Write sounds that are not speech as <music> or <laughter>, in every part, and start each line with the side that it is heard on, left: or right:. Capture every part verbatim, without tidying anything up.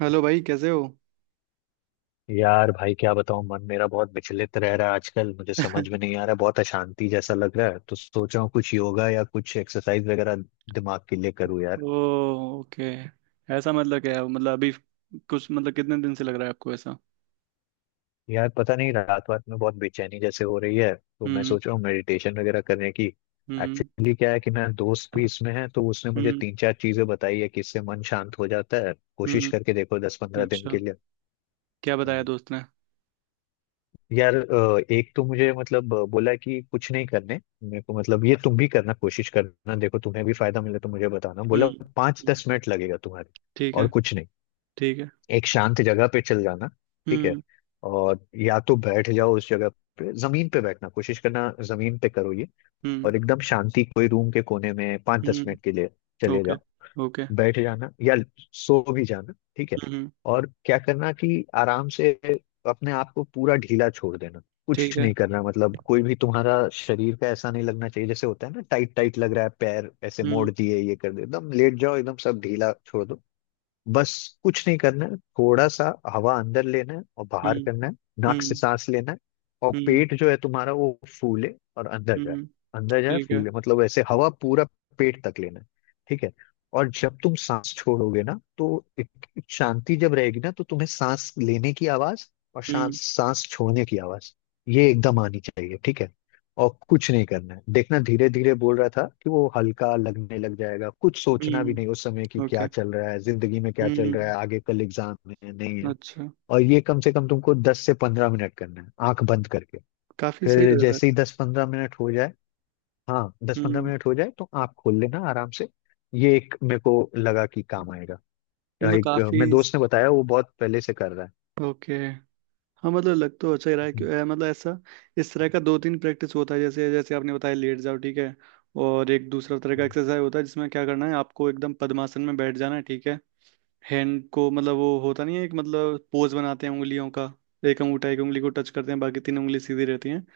right: Hello भाई, कैसे हो?
left: यार भाई क्या बताऊं, मन मेरा बहुत विचलित रह रहा है आजकल। मुझे समझ
right: <laughs>
left: में नहीं आ रहा है, बहुत अशांति जैसा लग रहा है। तो सोच रहा हूँ कुछ योगा या कुछ एक्सरसाइज वगैरह दिमाग के लिए करूँ यार।
right: ओ ओके। ऐसा मतलब क्या है? मतलब अभी कुछ, मतलब कितने दिन से लग रहा है आपको ऐसा?
left: यार पता नहीं, रात रात में बहुत बेचैनी जैसे हो रही है, तो मैं
right: हम्म।
left: सोच रहा हूँ मेडिटेशन वगैरह करने की।
right: हम्म।
left: एक्चुअली क्या है कि मेरा दोस्त भी इसमें है, तो उसने मुझे
right: हम्म।
left: तीन चार चीजें बताई है कि इससे मन शांत हो जाता है। कोशिश
right: हम्म।
left: करके देखो दस पंद्रह दिन
right: अच्छा।
left: के
right: क्या बताया
left: लिए।
right: दोस्त ने?
left: यार अ, एक तो मुझे, मतलब अ, बोला कि कुछ नहीं करने मेरे को। मतलब ये तुम भी करना, कोशिश करना, देखो तुम्हें भी फायदा मिले तो मुझे बताना
right: हम्म।
left: बोला। पाँच
right: हम्म,
left: दस मिनट लगेगा तुम्हारे,
right: ठीक
left: और
right: है।
left: कुछ नहीं।
right: ठीक है।
left: एक शांत जगह पे चल जाना, ठीक है।
right: हम्म।
left: और या तो बैठ जाओ उस जगह पे, जमीन पे बैठना कोशिश करना, जमीन पे करो ये।
right: हम्म।
left: और एकदम शांति, कोई रूम के कोने में पाँच दस मिनट के
right: हम्म।
left: लिए चले
right: ओके।
left: जाओ।
right: ओके।
left: बैठ जाना या सो भी जाना, ठीक है।
right: हम्म। हम्म,
left: और क्या करना कि आराम से अपने आप को पूरा ढीला छोड़ देना।
right: ठीक
left: कुछ
right: है।
left: नहीं करना, मतलब कोई भी तुम्हारा शरीर का ऐसा नहीं लगना चाहिए जैसे होता है ना टाइट टाइट लग रहा है, पैर ऐसे मोड़
right: हम्म।
left: दिए ये कर दिए। एकदम लेट जाओ, एकदम सब ढीला छोड़ दो। बस कुछ नहीं करना है, थोड़ा सा हवा अंदर लेना है और बाहर
right: हम्म।
left: करना है। नाक से
right: हम्म।
left: सांस लेना है, और
right: हम्म।
left: पेट जो है तुम्हारा वो फूले और अंदर जाए।
right: हम्म।
left: अंदर जाए
right: ठीक है।
left: फूले, मतलब ऐसे हवा पूरा पेट तक लेना है, ठीक है। और जब तुम सांस छोड़ोगे ना, तो एक एक शांति जब रहेगी ना, तो तुम्हें सांस लेने की आवाज और
right: हम्म।
left: सांस सांस छोड़ने की आवाज ये एकदम आनी चाहिए, ठीक है। और कुछ नहीं करना है, देखना, धीरे धीरे बोल रहा था कि वो हल्का लगने लग जाएगा। कुछ सोचना भी नहीं उस समय
right: हम्म।
left: कि क्या
right: ओके।
left: चल रहा है जिंदगी में, क्या चल
right: हम्म।
left: रहा है आगे, कल एग्जाम है नहीं है।
right: अच्छा।
left: और ये कम से कम तुमको दस से पंद्रह मिनट करना है आंख बंद करके।
right: काफी सही
left: फिर
right: लग रहा
left: जैसे ही
right: है।
left: दस पंद्रह मिनट हो जाए, हाँ दस पंद्रह
right: हम्म।
left: मिनट हो जाए तो आंख खोल लेना आराम से। ये एक मेरे को लगा कि काम आएगा।
right: मतलब
left: एक अ,
right: काफी।
left: मेरे दोस्त ने बताया, वो बहुत पहले से कर रहा है।
right: ओके। हाँ, मतलब लग तो अच्छा ही रहा है।
left: हम्म,
right: क्यों- अ, मतलब ऐसा इस तरह का दो तीन प्रैक्टिस होता है, जैसे जैसे आपने बताया लेट जाओ, ठीक है। और एक दूसरा तरह का
left: हम्म।
right: एक्सरसाइज होता है जिसमें क्या करना है, आपको एकदम पद्मासन में बैठ जाना है, ठीक है। हैंड को मतलब वो होता नहीं है एक, मतलब पोज बनाते हैं उंगलियों का। एक अंगूठा एक उंगली को टच करते हैं, बाकी तीन उंगली सीधी रहती हैं।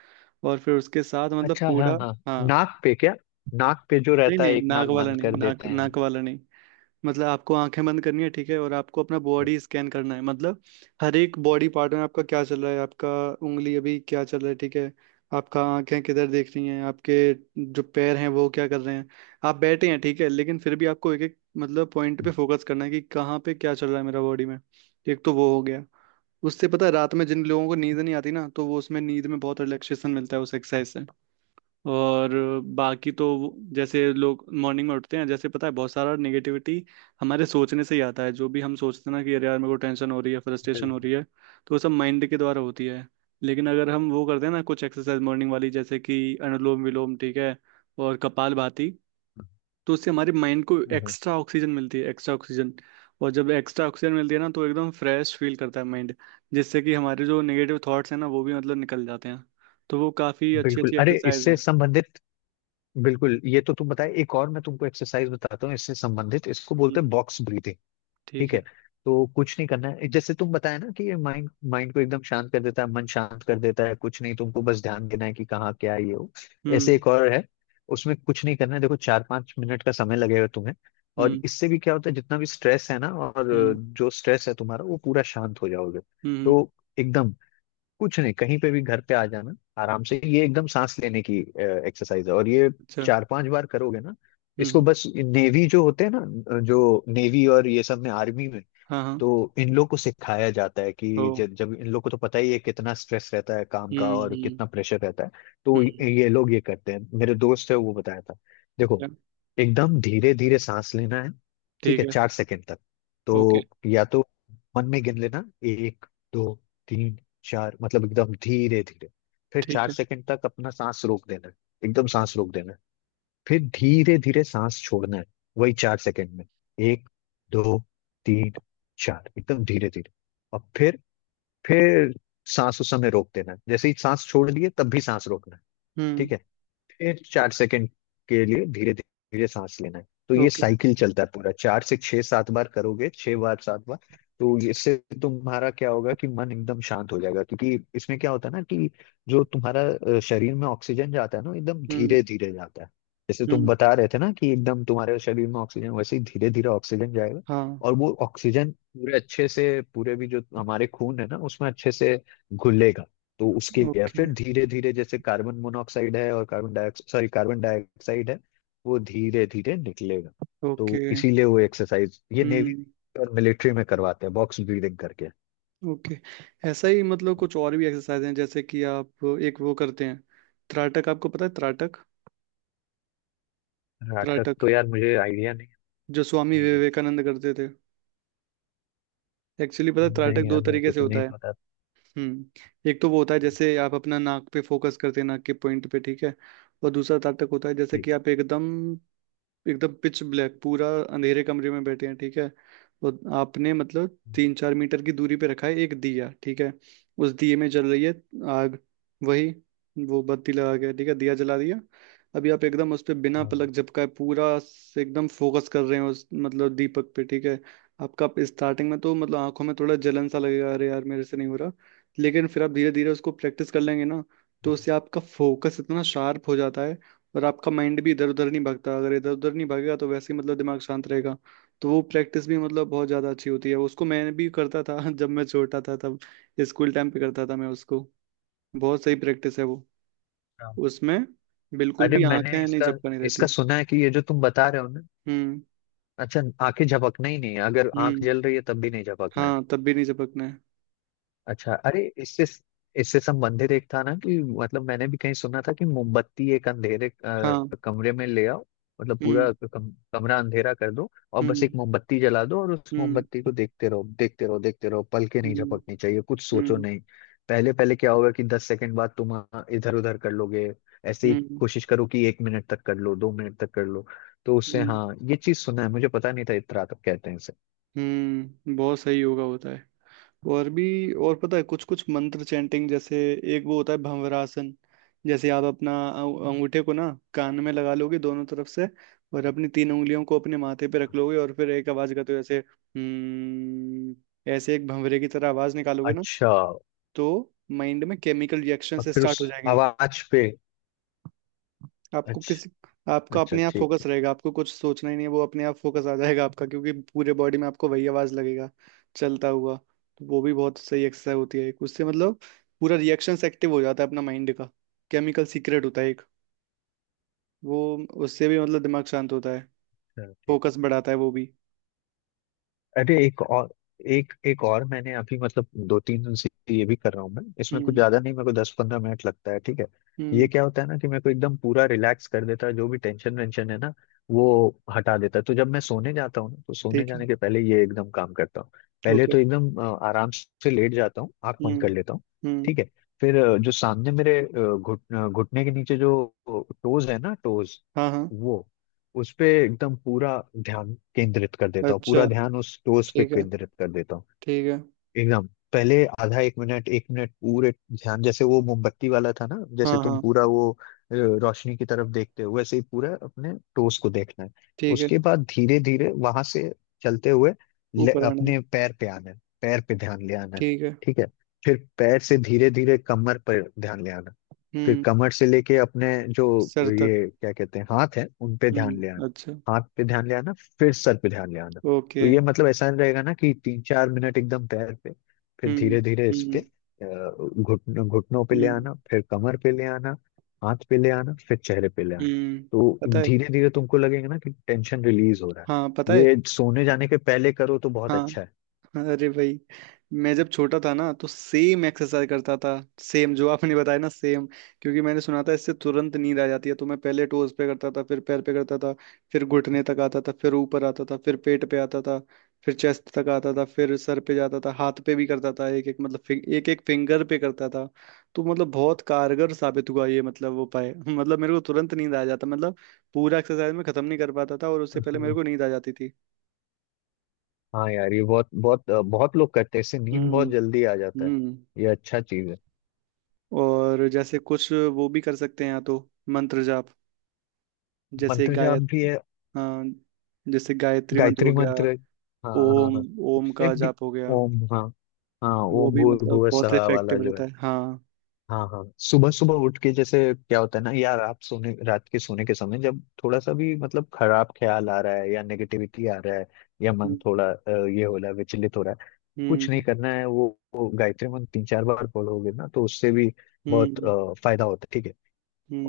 right: और फिर उसके साथ मतलब
left: अच्छा हाँ
right: पूरा।
left: हाँ।
right: हाँ।
left: नाक पे क्या, नाक पे जो
right: नहीं
left: रहता है
right: नहीं,
left: एक
right: नाक
left: नाक
right: वाला
left: बंद
right: नहीं,
left: कर
right: नाक
left: देते हैं।
right: नाक वाला नहीं। मतलब आपको आंखें बंद करनी है, ठीक है, और आपको अपना बॉडी स्कैन करना है, मतलब हर एक बॉडी पार्ट में आपका क्या चल रहा है। आपका उंगली अभी क्या चल रहा है, ठीक है। आपका आंखें किधर देख रही हैं, आपके जो पैर हैं वो क्या कर रहे हैं। आप बैठे हैं, ठीक है, लेकिन फिर भी आपको एक एक मतलब पॉइंट पे फोकस करना है कि कहाँ पे क्या चल रहा है मेरा बॉडी में। एक तो वो हो गया। उससे, पता है, रात में जिन लोगों को नींद नहीं आती ना, तो वो उसमें नींद में बहुत रिलैक्सेशन मिलता है उस एक्सरसाइज से। और बाकी तो वो- जैसे लोग मॉर्निंग में उठते हैं, जैसे पता है बहुत सारा नेगेटिविटी हमारे सोचने से ही आता है। जो भी हम सोचते हैं ना कि अरे यार मेरे को टेंशन हो रही है, फ्रस्ट्रेशन हो
left: बिल्कुल।
right: रही है, तो वो सब माइंड के द्वारा होती है। लेकिन अगर हम वो करते हैं ना कुछ एक्सरसाइज मॉर्निंग वाली, जैसे कि अनुलोम विलोम, ठीक है, और कपालभाति, तो उससे हमारे माइंड को
left: हम्म,
right: एक्स्ट्रा ऑक्सीजन मिलती है, एक्स्ट्रा ऑक्सीजन। और जब एक्स्ट्रा ऑक्सीजन मिलती है ना, तो एकदम फ्रेश फील करता है माइंड, जिससे कि हमारे जो नेगेटिव थॉट्स हैं ना, वो भी मतलब निकल जाते हैं। तो वो काफ़ी अच्छी
left: बिल्कुल।
right: अच्छी
left: अरे
right: एक्सरसाइज
left: इससे संबंधित, बिल्कुल ये तो तुम बताए। एक और मैं तुमको एक्सरसाइज बताता हूँ इससे संबंधित, इसको बोलते
right: हैं,
left: हैं बॉक्स ब्रीथिंग,
right: ठीक
left: ठीक
right: है।
left: है। तो कुछ नहीं करना है, जैसे तुम बताया ना कि ये माइंड माइंड को एकदम शांत कर देता है, मन शांत कर देता है। कुछ नहीं, तुमको बस ध्यान देना है कि कहाँ क्या है ये हो। ऐसे
right: हम्म।
left: एक और है, उसमें कुछ नहीं करना है। देखो चार पांच मिनट का समय लगेगा तुम्हें। और
right: हम्म।
left: इससे भी क्या होता है, जितना भी स्ट्रेस है ना, और
right: हम्म।
left: जो स्ट्रेस है तुम्हारा वो पूरा शांत हो जाओगे।
right: हम्म।
left: तो एकदम, कुछ नहीं, कहीं पे भी घर पे आ जाना आराम से। ये एकदम सांस लेने की एक्सरसाइज है, और ये
right: अच्छा।
left: चार पांच बार करोगे ना।
right: हम्म।
left: इसको
right: हम्म,
left: बस नेवी जो होते हैं ना, जो नेवी और ये सब में, आर्मी में,
right: हाँ हाँ।
left: तो इन लोग को सिखाया जाता है।
right: ओ।
left: कि जब जब इन लोग को, तो पता ही है कितना स्ट्रेस रहता है काम का
right: हम्म।
left: और
right: हम्म।
left: कितना प्रेशर रहता है। तो
right: हम्म।
left: ये ये लोग ये करते हैं, मेरे दोस्त है वो बताया था। देखो,
right: क्या?
left: एकदम धीरे धीरे सांस लेना है, ठीक
right: ठीक
left: है।
right: है।
left: चार सेकंड तक,
right: ओके।
left: तो या तो मन में गिन लेना, एक, दो, तीन, चार, मतलब एकदम धीरे धीरे। फिर
right: ठीक
left: चार
right: है।
left: सेकंड तक अपना सांस रोक देना है, एकदम सांस रोक देना है। फिर धीरे धीरे सांस छोड़ना है, वही चार सेकंड में, एक, दो, तीन, चार, एकदम धीरे धीरे। और फिर फिर सांस उस समय रोक देना है, जैसे ही सांस छोड़ लिए तब भी सांस रोकना है, ठीक
right: हम्म।
left: है। फिर चार सेकंड के लिए धीरे धीरे सांस लेना है। तो ये
right: ओके।
left: साइकिल चलता है पूरा, चार से छह सात बार करोगे, छह बार सात बार। तो इससे तुम्हारा क्या होगा कि मन एकदम शांत हो जाएगा। क्योंकि इसमें क्या होता है ना कि जो तुम्हारा अ, शरीर में ऑक्सीजन जाता है ना, एकदम
right: हम्म।
left: धीरे धीरे जाता है। जैसे तुम
right: हम्म।
left: बता रहे थे ना कि एकदम तुम्हारे शरीर में ऑक्सीजन, वैसे ही धीरे धीरे ऑक्सीजन जाएगा।
right: हाँ।
left: और वो ऑक्सीजन पूरे अच्छे से, पूरे भी जो हमारे खून है ना उसमें अच्छे से घुलेगा। तो उसके लिए
right: ओके।
left: फिर धीरे धीरे, जैसे कार्बन मोनोऑक्साइड है, और carbon dioxide, sorry carbon dioxide है, वो धीरे धीरे निकलेगा।
right: ओके।
left: तो इसीलिए वो एक्सरसाइज ये नेवी
right: हम्म।
left: और मिलिट्री में करवाते हैं, बॉक्स ब्रीदिंग करके।
right: ओके। ऐसा ही मतलब कुछ और भी एक्सरसाइज हैं, जैसे कि आप एक वो करते हैं, त्राटक। आपको पता है त्राटक?
left: नाटक
right: त्राटक
left: तो यार मुझे आइडिया नहीं है।
right: जो स्वामी
left: नहीं नहीं।
right: विवेकानंद करते थे। एक्चुअली पता है
left: नहीं
right: त्राटक दो
left: यार मेरे
right: तरीके
left: को
right: से
left: तो
right: होता
left: नहीं
right: है।
left: पता।
right: हम्म। एक तो वो होता है जैसे आप अपना नाक पे फोकस करते हैं, नाक के पॉइंट पे, ठीक है। और दूसरा तब तक होता है जैसे
left: ठीक
right: कि आप एकदम एकदम पिच ब्लैक पूरा अंधेरे कमरे में बैठे हैं, ठीक है। तो आपने मतलब
left: है।
right: तीन चार मीटर की दूरी पे रखा है एक दिया, ठीक है। उस दिए में जल रही है आग। वही वो बत्ती लगा के, ठीक है, दिया जला दिया। अभी आप एकदम उस पे बिना
left: हाँ
right: पलक झपकाए पूरा से एकदम फोकस कर रहे हैं उस मतलब दीपक पे, ठीक है। आपका स्टार्टिंग में तो मतलब आंखों में थोड़ा जलन सा लगेगा, अरे यार मेरे से नहीं हो रहा। लेकिन फिर आप धीरे धीरे उसको प्रैक्टिस कर लेंगे ना, तो उससे आपका फोकस इतना शार्प हो जाता है। और आपका माइंड भी इधर उधर नहीं भागता, अगर इधर उधर नहीं भागेगा तो वैसे ही मतलब दिमाग शांत रहेगा। तो वो प्रैक्टिस भी मतलब बहुत ज़्यादा अच्छी होती है, उसको मैं भी करता था <laughs> जब मैं छोटा था तब। स्कूल टाइम पे करता था मैं उसको। बहुत सही प्रैक्टिस है वो।
left: हाँ।
right: उसमें बिल्कुल
left: अरे
right: भी
left: मैंने
right: आंखें नहीं
left: इसका
right: झपकनी रहती।
left: इसका सुना है कि ये जो तुम बता रहे हो ना,
right: हम्म।
left: अच्छा। आंखें झपकना ही नहीं है, अगर आंख
right: हम्म।
left: जल रही है तब भी नहीं झपकना है।
right: हाँ, तब भी नहीं झपकना है।
left: अच्छा, अरे इससे इससे संबंधित एक था ना कि, मतलब मैंने भी कहीं सुना था कि मोमबत्ती एक अंधेरे
right: हाँ।
left: अ, कमरे में ले आओ, मतलब
right: हम्म।
left: पूरा कम, कमरा अंधेरा कर दो और बस एक
right: हम्म।
left: मोमबत्ती जला दो और उस
right: हम्म।
left: मोमबत्ती को देखते रहो देखते रहो देखते रहो, पलके नहीं
right: हम्म।
left: झपकनी चाहिए, कुछ सोचो
right: हम्म।
left: नहीं। पहले पहले क्या होगा कि दस सेकंड बाद तुम इधर उधर कर लोगे। ऐसे ही
right: हम्म।
left: कोशिश करो कि एक मिनट तक कर लो, दो मिनट तक कर लो। तो उससे,
right: हम्म।
left: हाँ ये चीज सुना है, मुझे पता नहीं था इत्रा तक कहते हैं इसे।
right: हम्म, बहुत सही योगा होता है। और भी, और पता है कुछ कुछ मंत्र चैंटिंग, जैसे एक वो होता है भंवरासन। जैसे आप अपना अंग- अंगूठे को ना कान में लगा लोगे दोनों तरफ से, और अपनी तीन उंगलियों को अपने माथे पे रख लोगे और फिर एक आवाज करते हो जैसे हम्म, ऐसे एक भंवरे की तरह आवाज निकालोगे ना,
left: अच्छा,
right: तो माइंड में केमिकल रिएक्शन
left: और
right: से
left: फिर उस
right: स्टार्ट हो जाएंगे।
left: आवाज पे।
right: आपको किसी
left: अच्छा।
right: आपका
left: अच्छा
right: अपने आप
left: ठीक
right: फोकस
left: है।
right: रहेगा, आपको कुछ सोचना ही नहीं है, वो अपने आप फोकस आ जाएगा आपका, क्योंकि पूरे बॉडी में आपको वही आवाज लगेगा चलता हुआ। तो वो भी बहुत सही एक्सरसाइज होती है एक, उससे मतलब पूरा रिएक्शन एक्टिव हो जाता है अपना माइंड का, केमिकल सीक्रेट होता है एक। वो उससे भी मतलब दिमाग शांत होता है,
left: हाँ, ठीक
right: फोकस
left: है।
right: बढ़ाता है वो भी।
left: अरे एक और, एक एक और मैंने अभी, मतलब दो तीन दिन से ये भी कर रहा हूँ मैं। इसमें कुछ
right: हम्म।
left: ज्यादा नहीं, मेरे को दस पंद्रह मिनट लगता है, ठीक है। ये
right: हम्म।
left: क्या होता है ना कि मेरे को एकदम पूरा रिलैक्स कर देता है, जो भी टेंशन वेंशन है ना वो हटा देता है। तो जब मैं सोने जाता हूँ ना, तो सोने
right: ठीक है।
left: जाने के पहले ये एकदम काम करता हूँ। पहले
right: ओके।
left: तो एकदम अ, आराम से लेट जाता हूँ, आंख बंद कर
right: हम्म।
left: लेता हूँ,
right: हम्म।
left: ठीक है। फिर अ, जो सामने मेरे, अ, घुट अ, घुटने के नीचे जो टोज है ना, टोज,
right: हाँ हाँ।
left: वो उस पे एकदम पूरा ध्यान केंद्रित कर देता हूँ,
right: अच्छा।
left: पूरा ध्यान उस टोस्ट पे
right: ठीक है।
left: केंद्रित कर देता हूँ।
right: ठीक है।
left: एकदम पहले आधा एक मिनट, एक मिनट पूरे ध्यान, जैसे वो मोमबत्ती वाला था ना,
right: हाँ
left: जैसे तुम
right: हाँ।
left: पूरा वो अ, रोशनी की तरफ देखते हो वैसे ही पूरा अपने टोस्ट को देखना है।
right: ठीक है।
left: उसके बाद धीरे धीरे वहां से चलते हुए ले-
right: ऊपर आने में।
left: अपने पैर पे आना है, पैर पे ध्यान ले आना है,
right: ठीक है।
left: ठीक है। फिर पैर से धीरे धीरे कमर पर ध्यान ले आना है। फिर
right: हम्म।
left: कमर से लेके अपने जो
right: सर तक।
left: ये क्या कहते हैं, हाथ है, उन पे ध्यान ले
right: हम्म।
left: आना,
right: अच्छा।
left: हाथ पे ध्यान ले आना, फिर सर पे ध्यान ले आना। तो
right: ओके।
left: ये मतलब ऐसा नहीं रहेगा ना कि तीन चार मिनट एकदम पैर पे, फिर
right: हम्म।
left: धीरे धीरे इस पे
right: हम्म।
left: अ, घुटन घुटनों पे ले
right: हम्म।
left: आना, फिर कमर पे ले आना, हाथ पे ले आना, फिर चेहरे पे ले आना।
right: हम्म।
left: तो
right: पता है,
left: धीरे धीरे तुमको लगेगा ना कि टेंशन रिलीज हो रहा है,
right: हाँ पता है।
left: ये सोने जाने के पहले करो तो बहुत
right: हाँ।
left: अच्छा है।
right: अरे भाई, मैं जब छोटा था ना तो सेम एक्सरसाइज करता था, सेम जो आपने बताया ना, सेम। क्योंकि मैंने सुना था इससे तुरंत नींद आ जाती है, तो मैं पहले टोज पे करता था, फिर पैर पे करता था, फिर घुटने तक आता था, फिर ऊपर आता था, फिर पेट पे आता था, फिर चेस्ट तक आता था, फिर सर पे जाता था, हाथ पे भी करता था, एक एक मतलब एक एक फिंगर पे करता था। तो मतलब बहुत कारगर साबित हुआ ये मतलब वो उपाय, <laughs> मतलब मेरे को तुरंत नींद आ जाता, मतलब पूरा एक्सरसाइज में खत्म नहीं कर पाता था और उससे पहले मेरे
left: हाँ
right: को नींद आ जाती थी।
left: हाँ यार, ये बहुत बहुत बहुत लोग करते हैं, इससे नींद बहुत
right: हम्म।
left: जल्दी आ जाता है।
right: हम्म।
left: ये अच्छा चीज है।
right: और जैसे कुछ वो भी कर सकते हैं, या तो मंत्र जाप, जैसे
left: मंत्र
right: गाय
left: जाप भी है,
right: हाँ, जैसे गायत्री मंत्र
left: गायत्री
right: हो गया,
left: मंत्र है। हाँ हाँ
right: ओम,
left: हाँ।
right: ओम
left: उससे
right: का
left: भी,
right: जाप हो गया।
left: ओम, हाँ, हाँ
right: वो
left: ओम
right: भी मतलब
left: भूर्भुव
right: बहुत
left: सहा वाला
right: इफेक्टिव
left: जो
right: रहता
left: है।
right: है, हाँ।
left: हाँ हाँ, सुबह सुबह उठ के, जैसे क्या होता है ना यार, आप सोने, रात के सोने के समय, जब थोड़ा सा भी मतलब खराब ख्याल आ रहा है या नेगेटिविटी आ रहा है, या मन
right: हम्म।
left: थोड़ा अ, ये हो रहा है, विचलित हो रहा है, कुछ
right: हम्म।
left: नहीं करना है। वो, वो गायत्री मंत्र तीन चार बार पढ़ोगे ना, तो उससे भी बहुत
right: हम्म।
left: अ, फायदा होता है, ठीक है।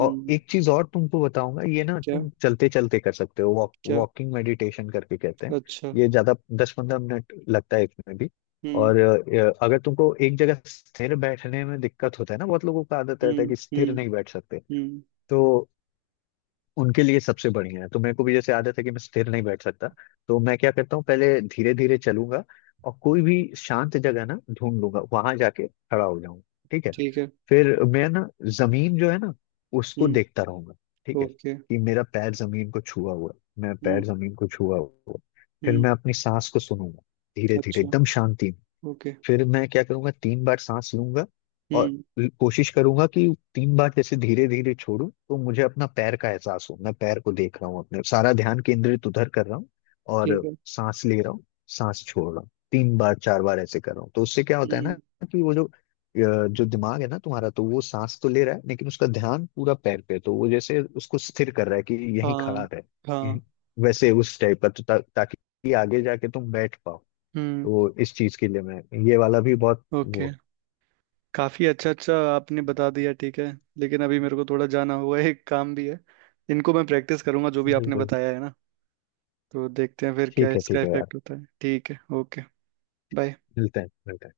left: और एक चीज और तुमको बताऊंगा, ये ना
right: क्या?
left: तुम चलते चलते कर सकते हो, वॉक
right: क्या?
left: वॉकिंग मेडिटेशन करके कहते हैं।
right: अच्छा।
left: ये ज्यादा दस पंद्रह मिनट लगता है इसमें भी।
right: हम्म।
left: और अ, अगर तुमको एक जगह स्थिर बैठने में दिक्कत होता है ना, बहुत लोगों का आदत रहता है
right: हम्म।
left: कि
right: हम्म।
left: स्थिर नहीं बैठ सकते।
right: हम्म।
left: तो उनके लिए सबसे बढ़िया है, तो मेरे को भी जैसे आदत है कि मैं स्थिर नहीं बैठ सकता। तो मैं क्या करता हूँ, पहले धीरे धीरे चलूंगा और कोई भी शांत जगह ना ढूंढ लूंगा, वहां जाके खड़ा हो जाऊंगा, ठीक है।
right: ठीक है।
left: फिर मैं ना, जमीन जो है ना उसको
right: हम्म।
left: देखता रहूंगा, ठीक है।
right: ओके।
left: कि मेरा पैर जमीन को छुआ हुआ है, मैं
right: हम्म।
left: पैर जमीन को छुआ हुआ है। फिर
right: हम्म।
left: मैं अपनी सांस को सुनूंगा, धीरे धीरे
right: अच्छा।
left: एकदम शांति।
right: ओके।
left: फिर मैं क्या करूंगा, तीन बार सांस लूंगा और
right: हम्म।
left: ल- कोशिश करूंगा कि तीन बार जैसे धीरे धीरे छोड़ूं तो मुझे अपना पैर का एहसास हो। मैं पैर को देख रहा हूँ, अपने सारा ध्यान केंद्रित उधर कर रहा हूँ।
right: ठीक
left: और
right: है।
left: सांस ले रहा हूँ, सांस छोड़ रहा हूँ, तीन बार चार बार ऐसे कर रहा हूँ। तो उससे क्या होता है ना
right: हम्म।
left: कि वो, जो अ, जो दिमाग है ना तुम्हारा, तो वो सांस तो ले रहा है लेकिन उसका ध्यान पूरा पैर पे है। तो वो जैसे उसको स्थिर कर रहा है कि यहीं खड़ा
right: हाँ
left: रहे।
right: हाँ।
left: हम्म, वैसे उस टाइप का तो, ता, ताकि आगे जाके तुम बैठ पाओ।
right: हम्म।
left: तो इस चीज के लिए मैं ये वाला भी बहुत
right: ओके।
left: वो
right: काफी अच्छा अच्छा आपने बता दिया, ठीक है। लेकिन अभी मेरे को थोड़ा जाना होगा, एक काम भी है। इनको मैं प्रैक्टिस करूंगा जो भी
left: है।
right: आपने
left: बिल्कुल,
right: बताया है ना। तो देखते हैं फिर क्या
left: ठीक है
right: इसका
left: ठीक है यार,
right: इफेक्ट होता है। ठीक है, ओके, बाय।
left: मिलते हैं मिलते हैं।